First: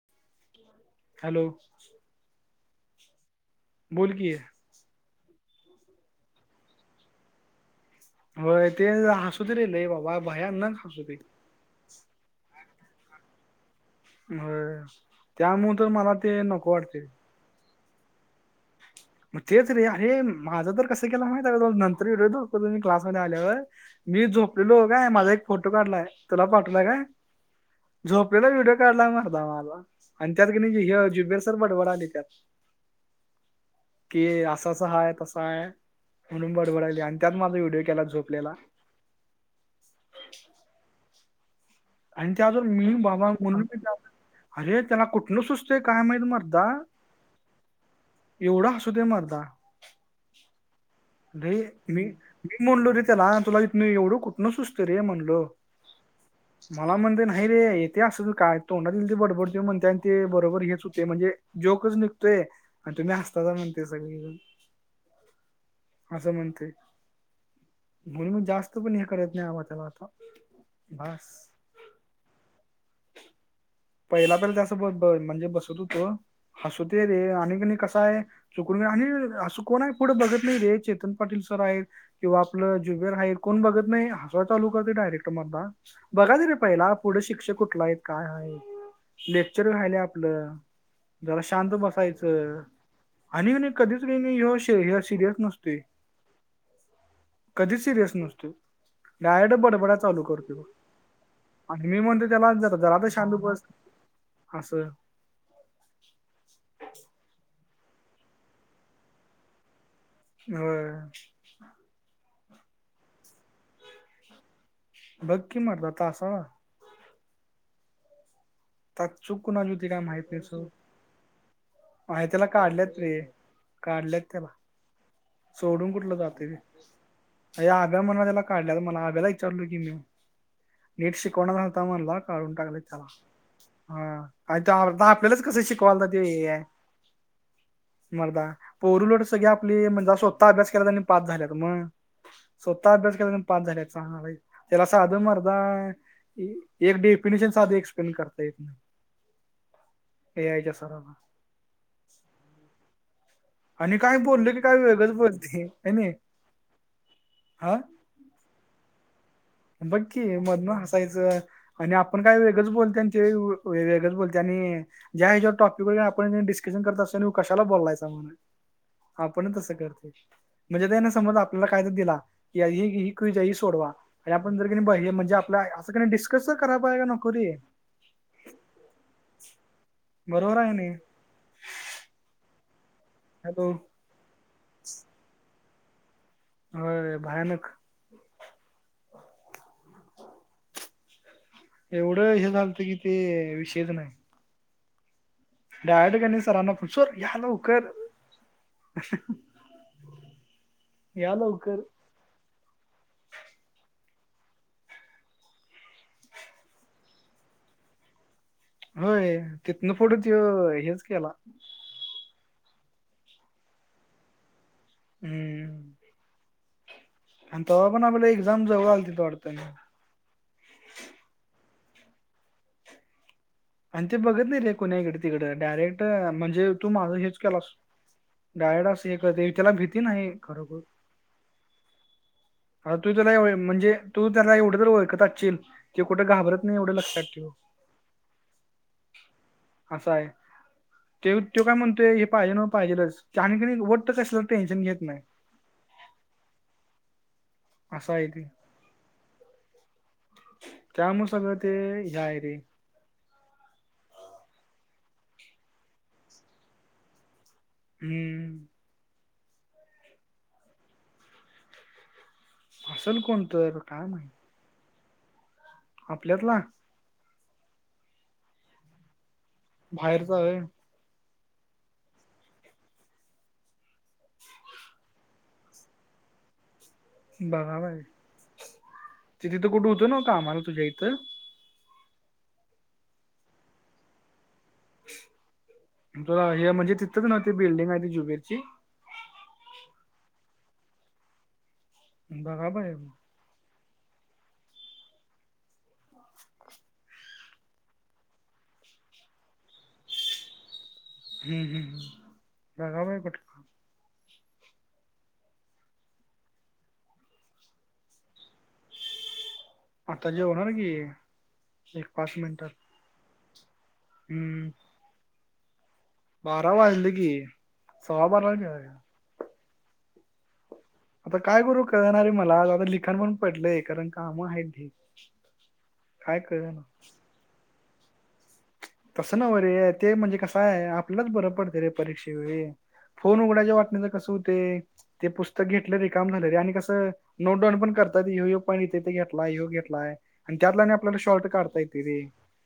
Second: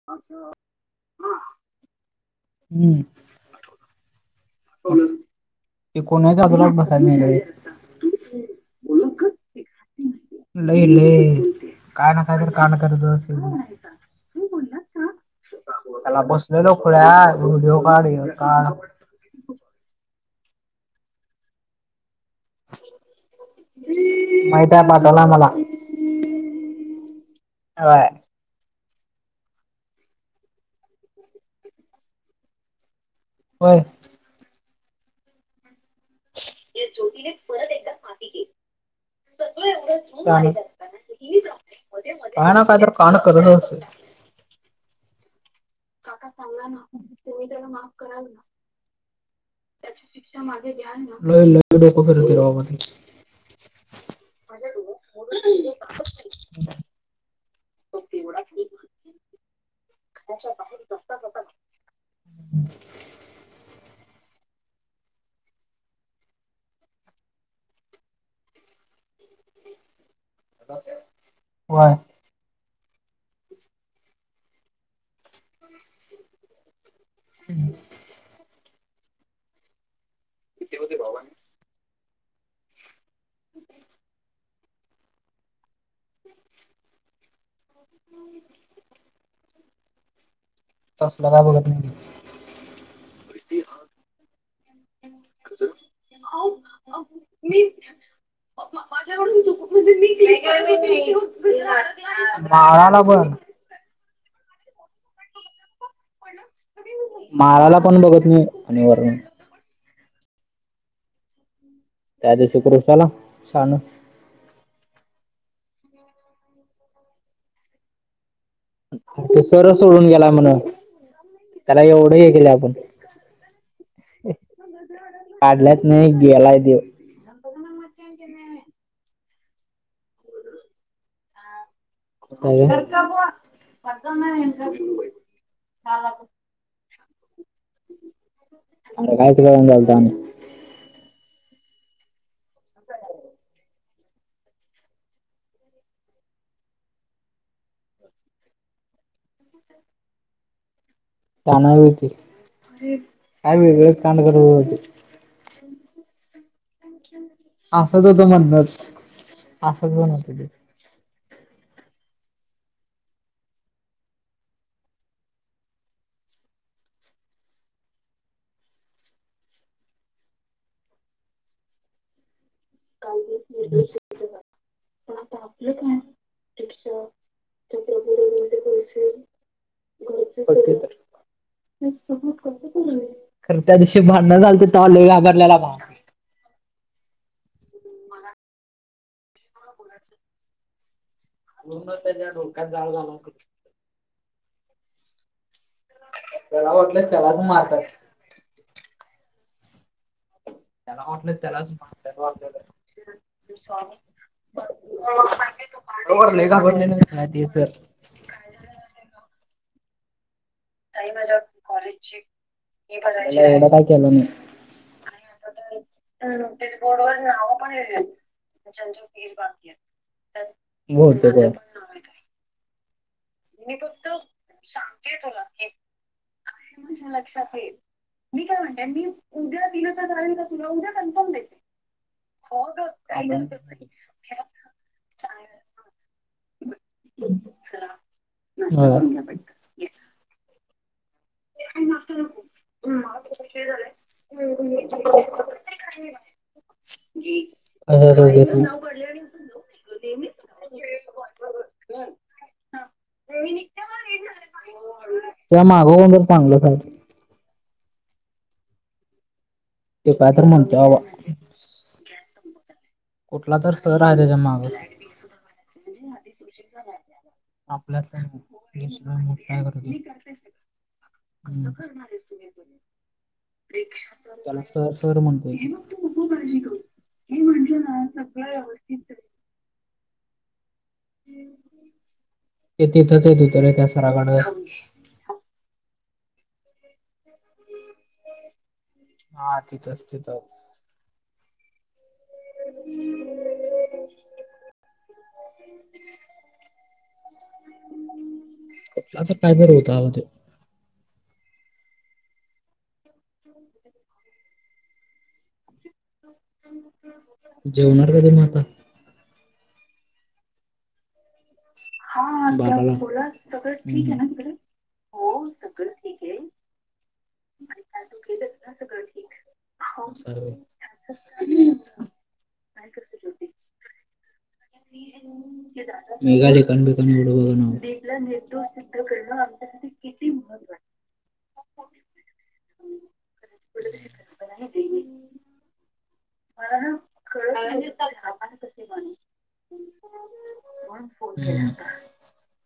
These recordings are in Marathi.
[unintelligible] हॅलो. हम्म. बोल की. ते कुणाच्या अजूला बसाय नेलंय होय ते हसूतय लई बाबा. भयानक लई, हसू दे लई काय ना काय तर, काय ना तर दररोज हे [unintelligible] म, त्यामुळ मला त्याला ते नको बसलेलो वाटतय. [unintelligible] मग तेच रे, अरे माझं तर कसं केला माहितयं का नंतर व्हिडीओ तो क्लासमध्ये आल्यावर मी माहित झोपलेलो हो आहे काय पाठवला माझा एक मला फोटो काढलाय तुला पाठवला काय? [unintelligible] झोपलेला व्हिडिओ काढलाय मरदा माझा आणि त्यात कणी जुबेर सर बडबडलाय त्यात. होय. कि असं, असं हाय तसं हाय म्हणून बडबडायाली आणि त्यात माझा व्हिडिओ केलाय झोपलेला. [unintelligible] काय आणि त्यावर ना काय तर मी कांड बाबा करतच म्हणून मी असतो त्या- अरे त्याला कुठनं सुच काका सांगा ना, तुम्ही त्याला माफ कराल? एवढा हासूतय मरदा. त्याची शिक्षा माघे घ्याल ना? अ रे मी, मी म्हणलो रे त्याला, तुला इतनएवढं कुठ न सूचतय रे म्हणल, मला म्हणतयं नाही नाही रे येते असच काय, तोंडातील ते बडबडतोय म्हणते आणि ते बरोबर हेच होतयं म्हणजे जोकच निघ तोय, आणि तुम्ही असतासा म्हणतोय सगळीजण असं म्हणतयं, म्हणून जास्त पण हे करत नाही आबा त्याला आता बास व्हय पहिला तर ते असं म्हणजे ब बसत होतो असू दे रे आणि कणी कस हाय चुकून आणि असं कोण हाय पुढ बघत नाही रे, चेतन पाटील सर आहेत किंवा आपलं ज्युबिअर आहेत कोण बघत नाही, हसत चालू करतय डायरेक्टर मर्दा, बघायचं रे पहिला पुढ शिक्षक कुठला आहेत काय आहेत लेक्चर राहिलंय आपलं, तसलं जरा काय बघत शांत नाही बसायचं आणि कणी कधीच ही ह्यो सिरियस नसतोय [unintelligible] कधी सिरीयस नसतोय. डायरेक्ट बडबडाय चालू करतो बघ केलं. आणि मी म्हणतो त्याला जरा माळाला तर शांत पण बस. असं. माराला पण बघत नाही आणि वरणं. होय. त्या दिवशी क्रुशला छान बघ की मारता तासाला. त्यात चुक तो कोणाची सरच होती काय सोडून गेला माहीत नाही म्हण सोड. त्याला एवढं नाही हे तेला केलं आपण काढलेत रे काढलेत त्याला. काढल्यात नाही गेलाय त्यो. अ आब्या म्हणायलेला काढल्यात म्हणला आब्याला विचारलो की मी, नीट शिकवणा झालता म्हणला. काढून अरे टाकलंय त्याला हा आणि ते आपल्यालाच कसं शिकवायल ते ए आय. [inaudible] मर्दा पोरं उलट कायच सगळी कळण आपली झालत आणि म्हणजे स्वतः अभ्यास केलानी पास झाल्यात मग. स्वतः अभ्यास केलात अन् पास झाल्या चांगलय. त्याला साधं मर्दा एक डेफिनेशन साधं एक्सप्लेन करता येत नाही. ए आय च्या सराला. [unintelligible] होती. काय आणि वेगळेच काय कांड करत बोललं की होते काय वेगळंच बोलते क नी? हसतं होतं मधनचं. बघ की मधन हसायचं. आणि आपण काय वेगळंच बोलत्या ते वेगळंच बोलते आणि ज्या ह्याच्या टॉपिक वर आपण डिस्कशन करत असतो कशाला बोलायचा म्हणे. आपण तसं करते म्हणजे त्याने समज आपल्याला काय तर दिला की ही कज आहे हि सोडवा. आणि आपण जर की नई पाहिजे म्हणजे आपला असं क नी डिस्कस तर कराय पाहिजे का नको रे. बरोबर आहे का नाही? [unintelligible] कसं बोलय. हॅलो. ते भांडण झालते तेव्हा लई घाबरल्याला. होय भयानक. पूर्ण त्याच्या एवढं हे डोक्यात झालतं जाळ की झाला ते होता. विषयच नाही. डायरेक्ट क नाही त्याला सरांना वाटलं सर त्यालाच या मारतात लवकर. त्याला या वाटलं त्यालाचं लवकर मारतेत वाटलेलं. तेव्हाचं लई घाबरलेलं का नाय ते सर? होय तिथनं पुढं त्यो [unintelligible] हेच केला एवढं काय केलं नाही. आणि आता हम्म तर नोटीस बोर्ड वर नाव आणि पण तेव्हा आपल्याला एक्झाम लिहिलेली जवळ ज्यांची आलती फी वाटतं बाकी ना. आहेत. [unintelligible] आणि ते बघत नाही रे कोणा इकडं तिकडं डायरेक्ट म्हणजे तू माझा हेच केलास. डायरेक्ट असं हे करते त्याला भीती नाही खरोखर. हो ग आता तू काही त्याला म्हणजे तू त्याला एवढं तर ओळखत अचील ते कुठं घाबरत नाही एवढं लक्षात ठेव. [unintelligible] हा. असं आहे. ते त्यो काय म्हणतोय हे पाहिजे न पाहिजेलच आणि तेनी वाट्टचं कसलं टेन्शन घेत नाही. [unintelligible] असं आहे तेे, त्यामु सगळं ते ह्या आहे रे. मी निघते मग [unintelligible] त्या [unintelligible] जर चांगलं झाल. हम्म. ते काय तर म्हणत बा? असेल कोण कुठला तर सर काय आहे माहित त्याच्या माग. आपल्यातला आपल्या स [unintelligible] मोठा काय करू बाहेरचा होय [unintelligible] त्याला सर-सर म्हण. हे मग तू नको काळजी करू. बघा बाय तिथे तर कुठे होतं ना आम्हाला तुझ्या इथ ते तिथंच येत हो तरे त्या सराकडे तुला हे म्हणजे तिथंच ना ते बिल्डिंग आहे ती जुबेरची. हा तिथसं- तिथंच. बगा बाय मग. [unintelligible] अस कायदर होत आव ते. हम्मं हम्मं, बघा बाय कोठ जेवणार कधी म आता? आता जेवणार की. एक हा पाच मिनिटात [unintelligible] बोला सगळं ठीक आहे ना. हम्म. हो सगल. बारा वाजलं की, सव्वा बारा वाजले होय. हो सर्व आता काय करू कळणा रे मला आ आता लिखाण म्हणून पण पडलंय कारण काम हाईत. मेघाडी कण. [unintelligible] तसं नव रे ते म्हणजे कसं आहे आपल्याच बरं पडत रे परीक्षेवेळी. फोन उघडाच्या वाटण्याच कसं होते ते पुस्त घेतले रे काम झाले रे आणि कसं नोटडान पण करतात ह्यो पाणीेते तेे घेतलाय ह्यो घेतलाय. आणि त्यातला आपल्याला शॉर्ट काढता येते रे.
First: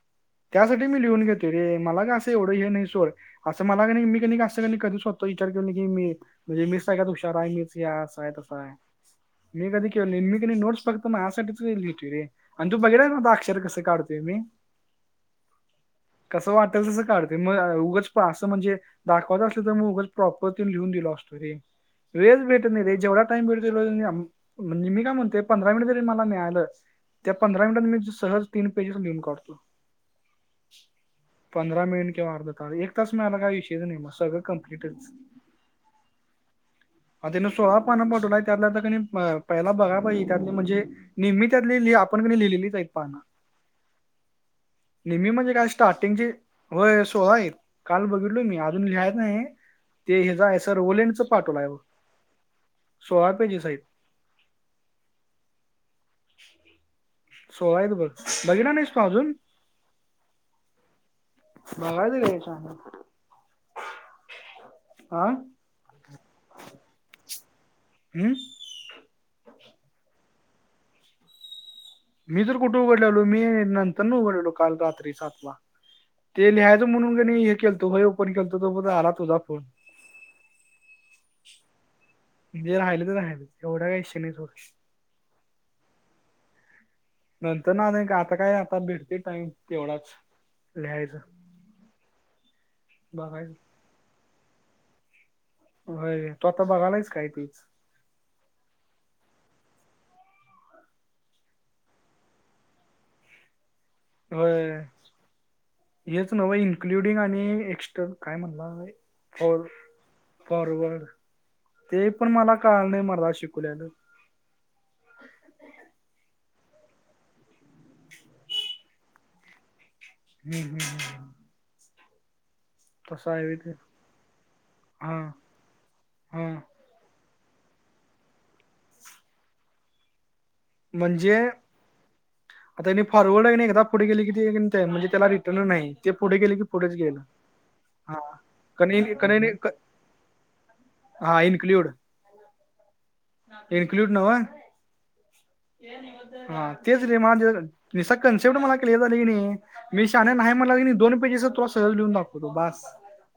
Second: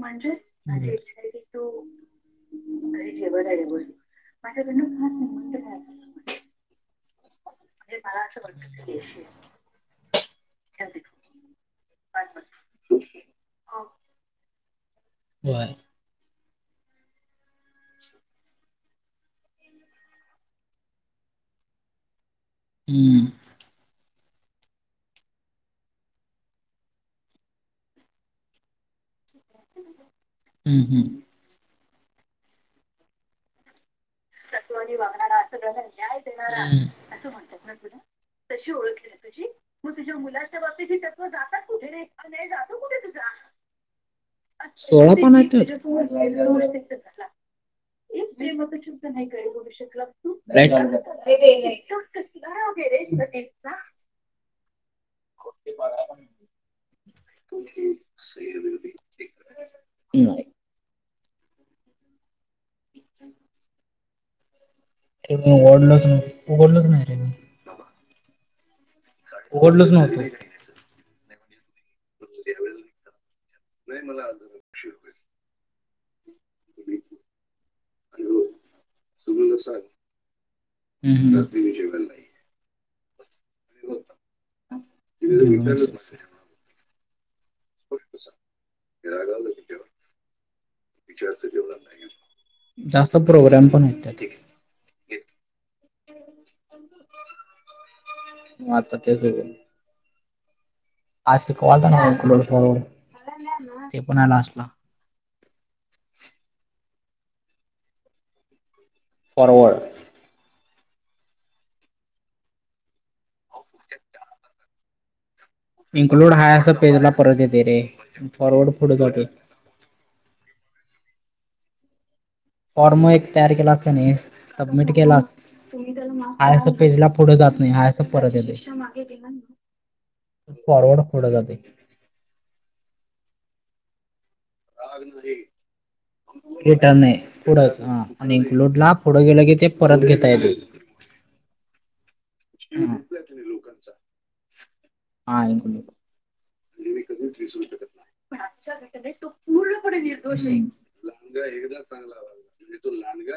म्हणजे? तडी मी लिहून घेते रे मला का असं एवढं हे नाही सोर असं मला कनाई क असं क कधीच स्वतः विचार के नाही की मी म्हणजे मी सगळ्यात हुशार आहे मीच या असं आहे तसं आहे. मी कधी केलो नाही मी कनई नोटस बघत मआसासाठीच लिहितो रे. आणि तू बघितलास ना आता अक्षर कस काढोय मी? [unintelligible] कसं वाटेल तसं काढते मग उगच असं म्हणजे दाखवायत असल तर म उगाच प्रॉपर न लिहून दिल असतो र वेळच भेट [unintelligible] रे जेवढा हम्म टाइम भेटतो रोज म्हणजे मी काय म्हणतो पंधरा मिनिट तरी मला मिळालं. त्या पंधरा मिनिटात मी सहज तीन पेजेस लिहून काढतो. हं हं. पंधरा मिनिट किंवा अर्धा तास एक तास मिळाला काय विषयच नाही मग सगळं कंप्लीटच. आ त्यानं सोळा पान पाठवला त्यातलं त कनाय हो पहिला बघायला पाहिजे त्यातली म्हणजे निम्मी त्यातली आपण की लिहिलेलीच आहेत पान. सोळा पान म्हणजे आहेत काय ते? स्टार्टिंगचे होय [inaudible] सोळा आहेत काल बघितलो मी अजून लिहायचं नाही ते ह्याचा आहे सर ओलेंडचं पाठवलं आहे सोळा [unintelligible] पेजेस आहेत. [unintelligible] सोळा आहेत बघ. बघितला नाहीस तू अजून? नाही. बघायचं रे सांगून. हा? ते मी उघडलोच नाही, उघडलोच नाही रे. मी हम्म. उघडलोच नव्हतो. मी तर कुठे उघडलेलो मी नंतर न उघडलेलो काल रात्री सात ला. ते लिहायचं म्हणून क णी हे केलतो होय ओपन केलतो तो पर्यंत आला तुझा फोन. हम्म, हम्म. जे राहील ते राहीलच एवढा काय विषय नाही सोड. [inaudible] [unintelligible] नंतर ना नाही का आता काय आता भेटतो टाईम तेवढाच. लिहायचं जास्त बघायचं. प्रोग्राम पण होता ते. होय तू आता बघालायस काय तेच? मग आता तेच [unintelligible] होय. तेच न्हव इन्क्लुडिंग आणि एक्स्टर्न काय म्हणला ऑल फॉरवर्ड फॉरवर्ड ते पण मला कळाल नाही मर्दा शिकवलेल. इनक्लुड हाय असं पेज ला परत येतंय रे आणि फॉरवर्ड पुढ जातेय. हं हं हं. फॉर्म एक तयार व्हय ते केलास की नाही सबमिट हा केलास हा हाय असं पेज ला पुढे जात नाही हा अस परत येतंय. म्हणजे आता त्यांनी फॉरवर्ड आहे नाही एकदा पुढे गेलं की नी ते म्हणजे त्याला रिटर्न नाही ते पुढे गेले की पुढेच इथं नाही गेलं पुढंच हा आणि इनक्लूड ला कने पुढ गेलं कने की ते क- परत घेता येत. हा इन्क्लूड, हा इन्क्लूड न्हव? हा इन्क्लुड. हा तेच रे मला निसता कन्सेप्ट मला क्लिअर झाली की नाही मी शहाण्या नाही म्हंटलास की नी दोन पेजेस तुला तर लिहून दाखवतो बास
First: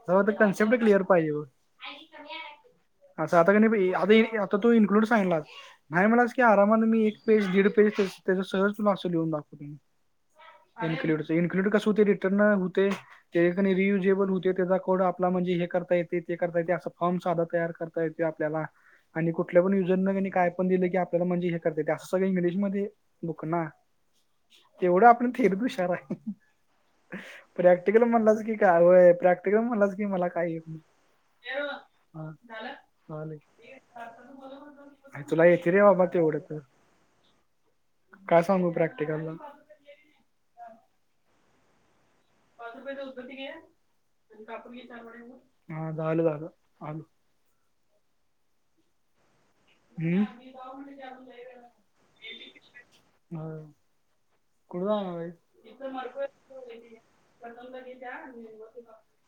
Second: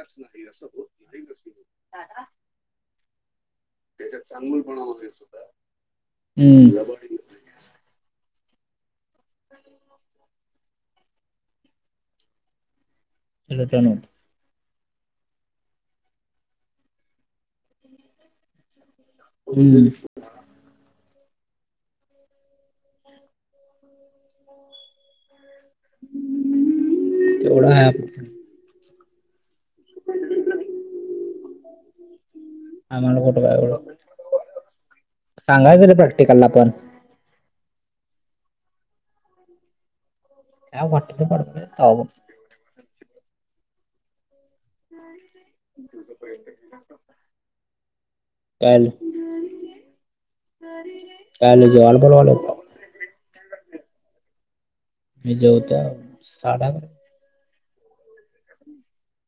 जवा ते कन्सेप्ट क्लिअर पाहिजे. असं आता की नी आता आता तू इन्क्लूड सांगितला नाही म्हंटलास की आरामने मी एक एक पेज, दीड पेज त्याच सहज तुला असं लिहून दाखवतो मी. इन्क्लूडच, इन्क्लुड कस होतंय रिटर्न होतंय त्याचं की न रिटर्न होत रियुजेबल होतंय त्याचा कोड आपण आपलं म्हणजे हे करता येते ते करता असं फॉर्म साधा तयार करता येते आपल्याला आणि कुठल्या पण हम्म युजरन काय पण दिलं की आपल्याला म्हणजे हे करता येतं ते असं म्हणजे इंग्लिश मध्ये बुकना तेवढं आपण थेरी खरं आहे तेवढं आहे प्रॅक्टिकल आपलं. म्हणालास की काय होय प्रॅक्टिकल म्हणालास ते मला काही येत नाही, आम्हाला हा आलो. कुठं काय एवढं तुला येतंय रे सांगायचं बाबा तेवढं प्रॅक्टिकलला तर. पण काय सांगू प्रॅक्टिकलला? काय वाटेल ते पाठवतात [inaudible] [unintelligible] पाच रुपये उदबत्ती घे कापूर विचार वड्या, हा झालं, झालं आलो. काल झालं? [inaudible] हम्म. जेवायला बोलवायला [inaudible] हो मी जेवतो साधा [unintelligible]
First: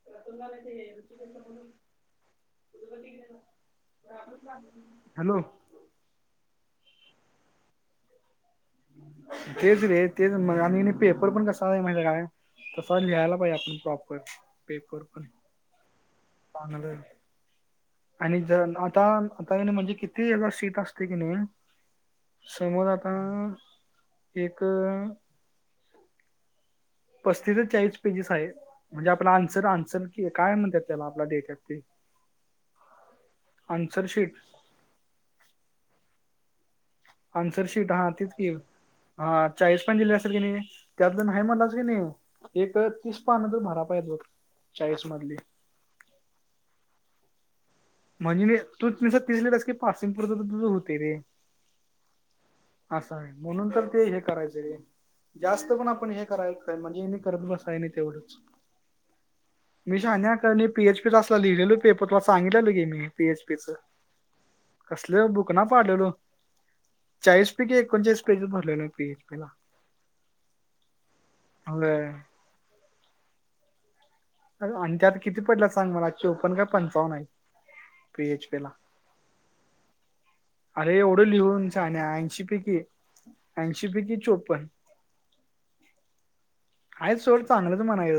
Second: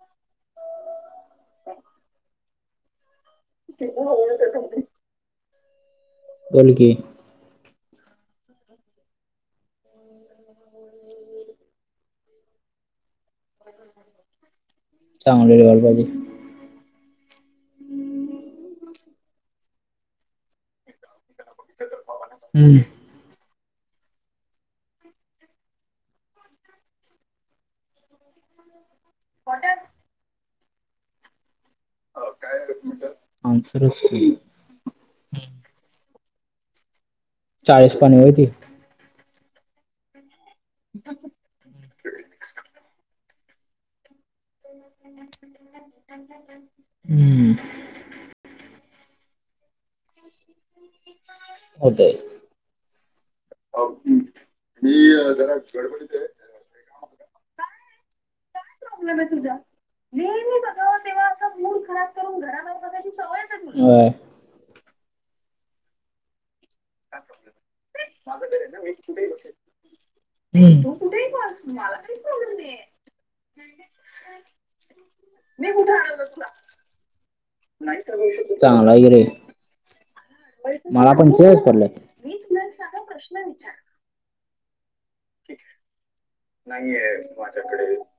[unintelligible] [unintelligible] हॅलो. बोल की. तेच रे, तेच. मग आणि पेपर पण कसा आहे माहिते काय? तसा लिहायला पाहिजे आपण प्रॉपर पेपर. पण चांगले [unintelligible] [unintelligible] आणि ज आता, म्हणजे किती हेचा सीट असते की नाही [inaudible] हम्म समज आता एक पस्तीस ते चाळीस पेजेस आहे. म्हणजे आपला आन्सर, आन्सर कि काय म्हणतात त्याला आपल्या देशात ते? [inaudible] आनसरच आन्सर की. शीट आन्सर शीट चाळीस हा पाणी तीच होती की. हा चाळीस पाणी दिली असेल की नाही. त्यातलं नाही म्हनलास की नाही, एक तीस पान तर भारा पाहिजे बघ चाळीस मधली. [inaudible] हम्म. म्हणजे म तू नुसतं तीस लिहलेस की पासिंग पुरतं तरी तुझं होते रे. होतंय. असं आहे म्हणून तर ते हे करायचं रे. जास्त पण आपण हे करायच काय म्हणजे मी करत बसाय नाही तेवढंच. [inaudible] मी शानण्याकरणी पीएच पीचाला लिहिलेलो पेपर तुला सांगितलें होतं की. मी पी एच पी च कसल बुक ना पाडलेलो. चाळीस पैकी एकोणचाळीस पेजी भरलेल पी एच पी ला. होय हम्म. [inaudible] अ आणि त्यात किती पडल्या सांग मला? चोपन काय पंचावन आहे. पीएचपी ला चांगलाही रे. अरे एवढं पण चेअरच लिहून पडल्यात. शाण्या. ऐशी पैकी, ऐंशी पैकी चोप्पन. ठीक हाय थोडं चांगलंच म्हणाय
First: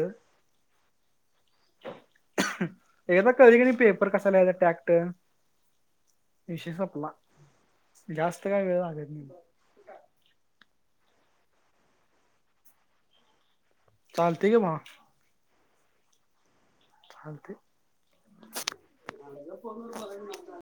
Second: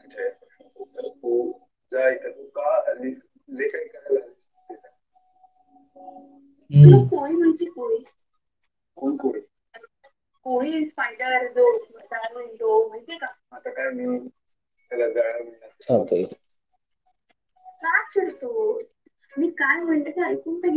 [inaudible] एकदा कळ कि नाही पेपर कसा लीहायचा टॅक्ट. हम्म [inaudible] [inaudible] विषय संपला जास्त काय वेळ लागत नाही चालते की भावा [unintelligible] चालतंय. चालतंय. का चिडतोस. मी काय म्हणते ते ऐकुन तरी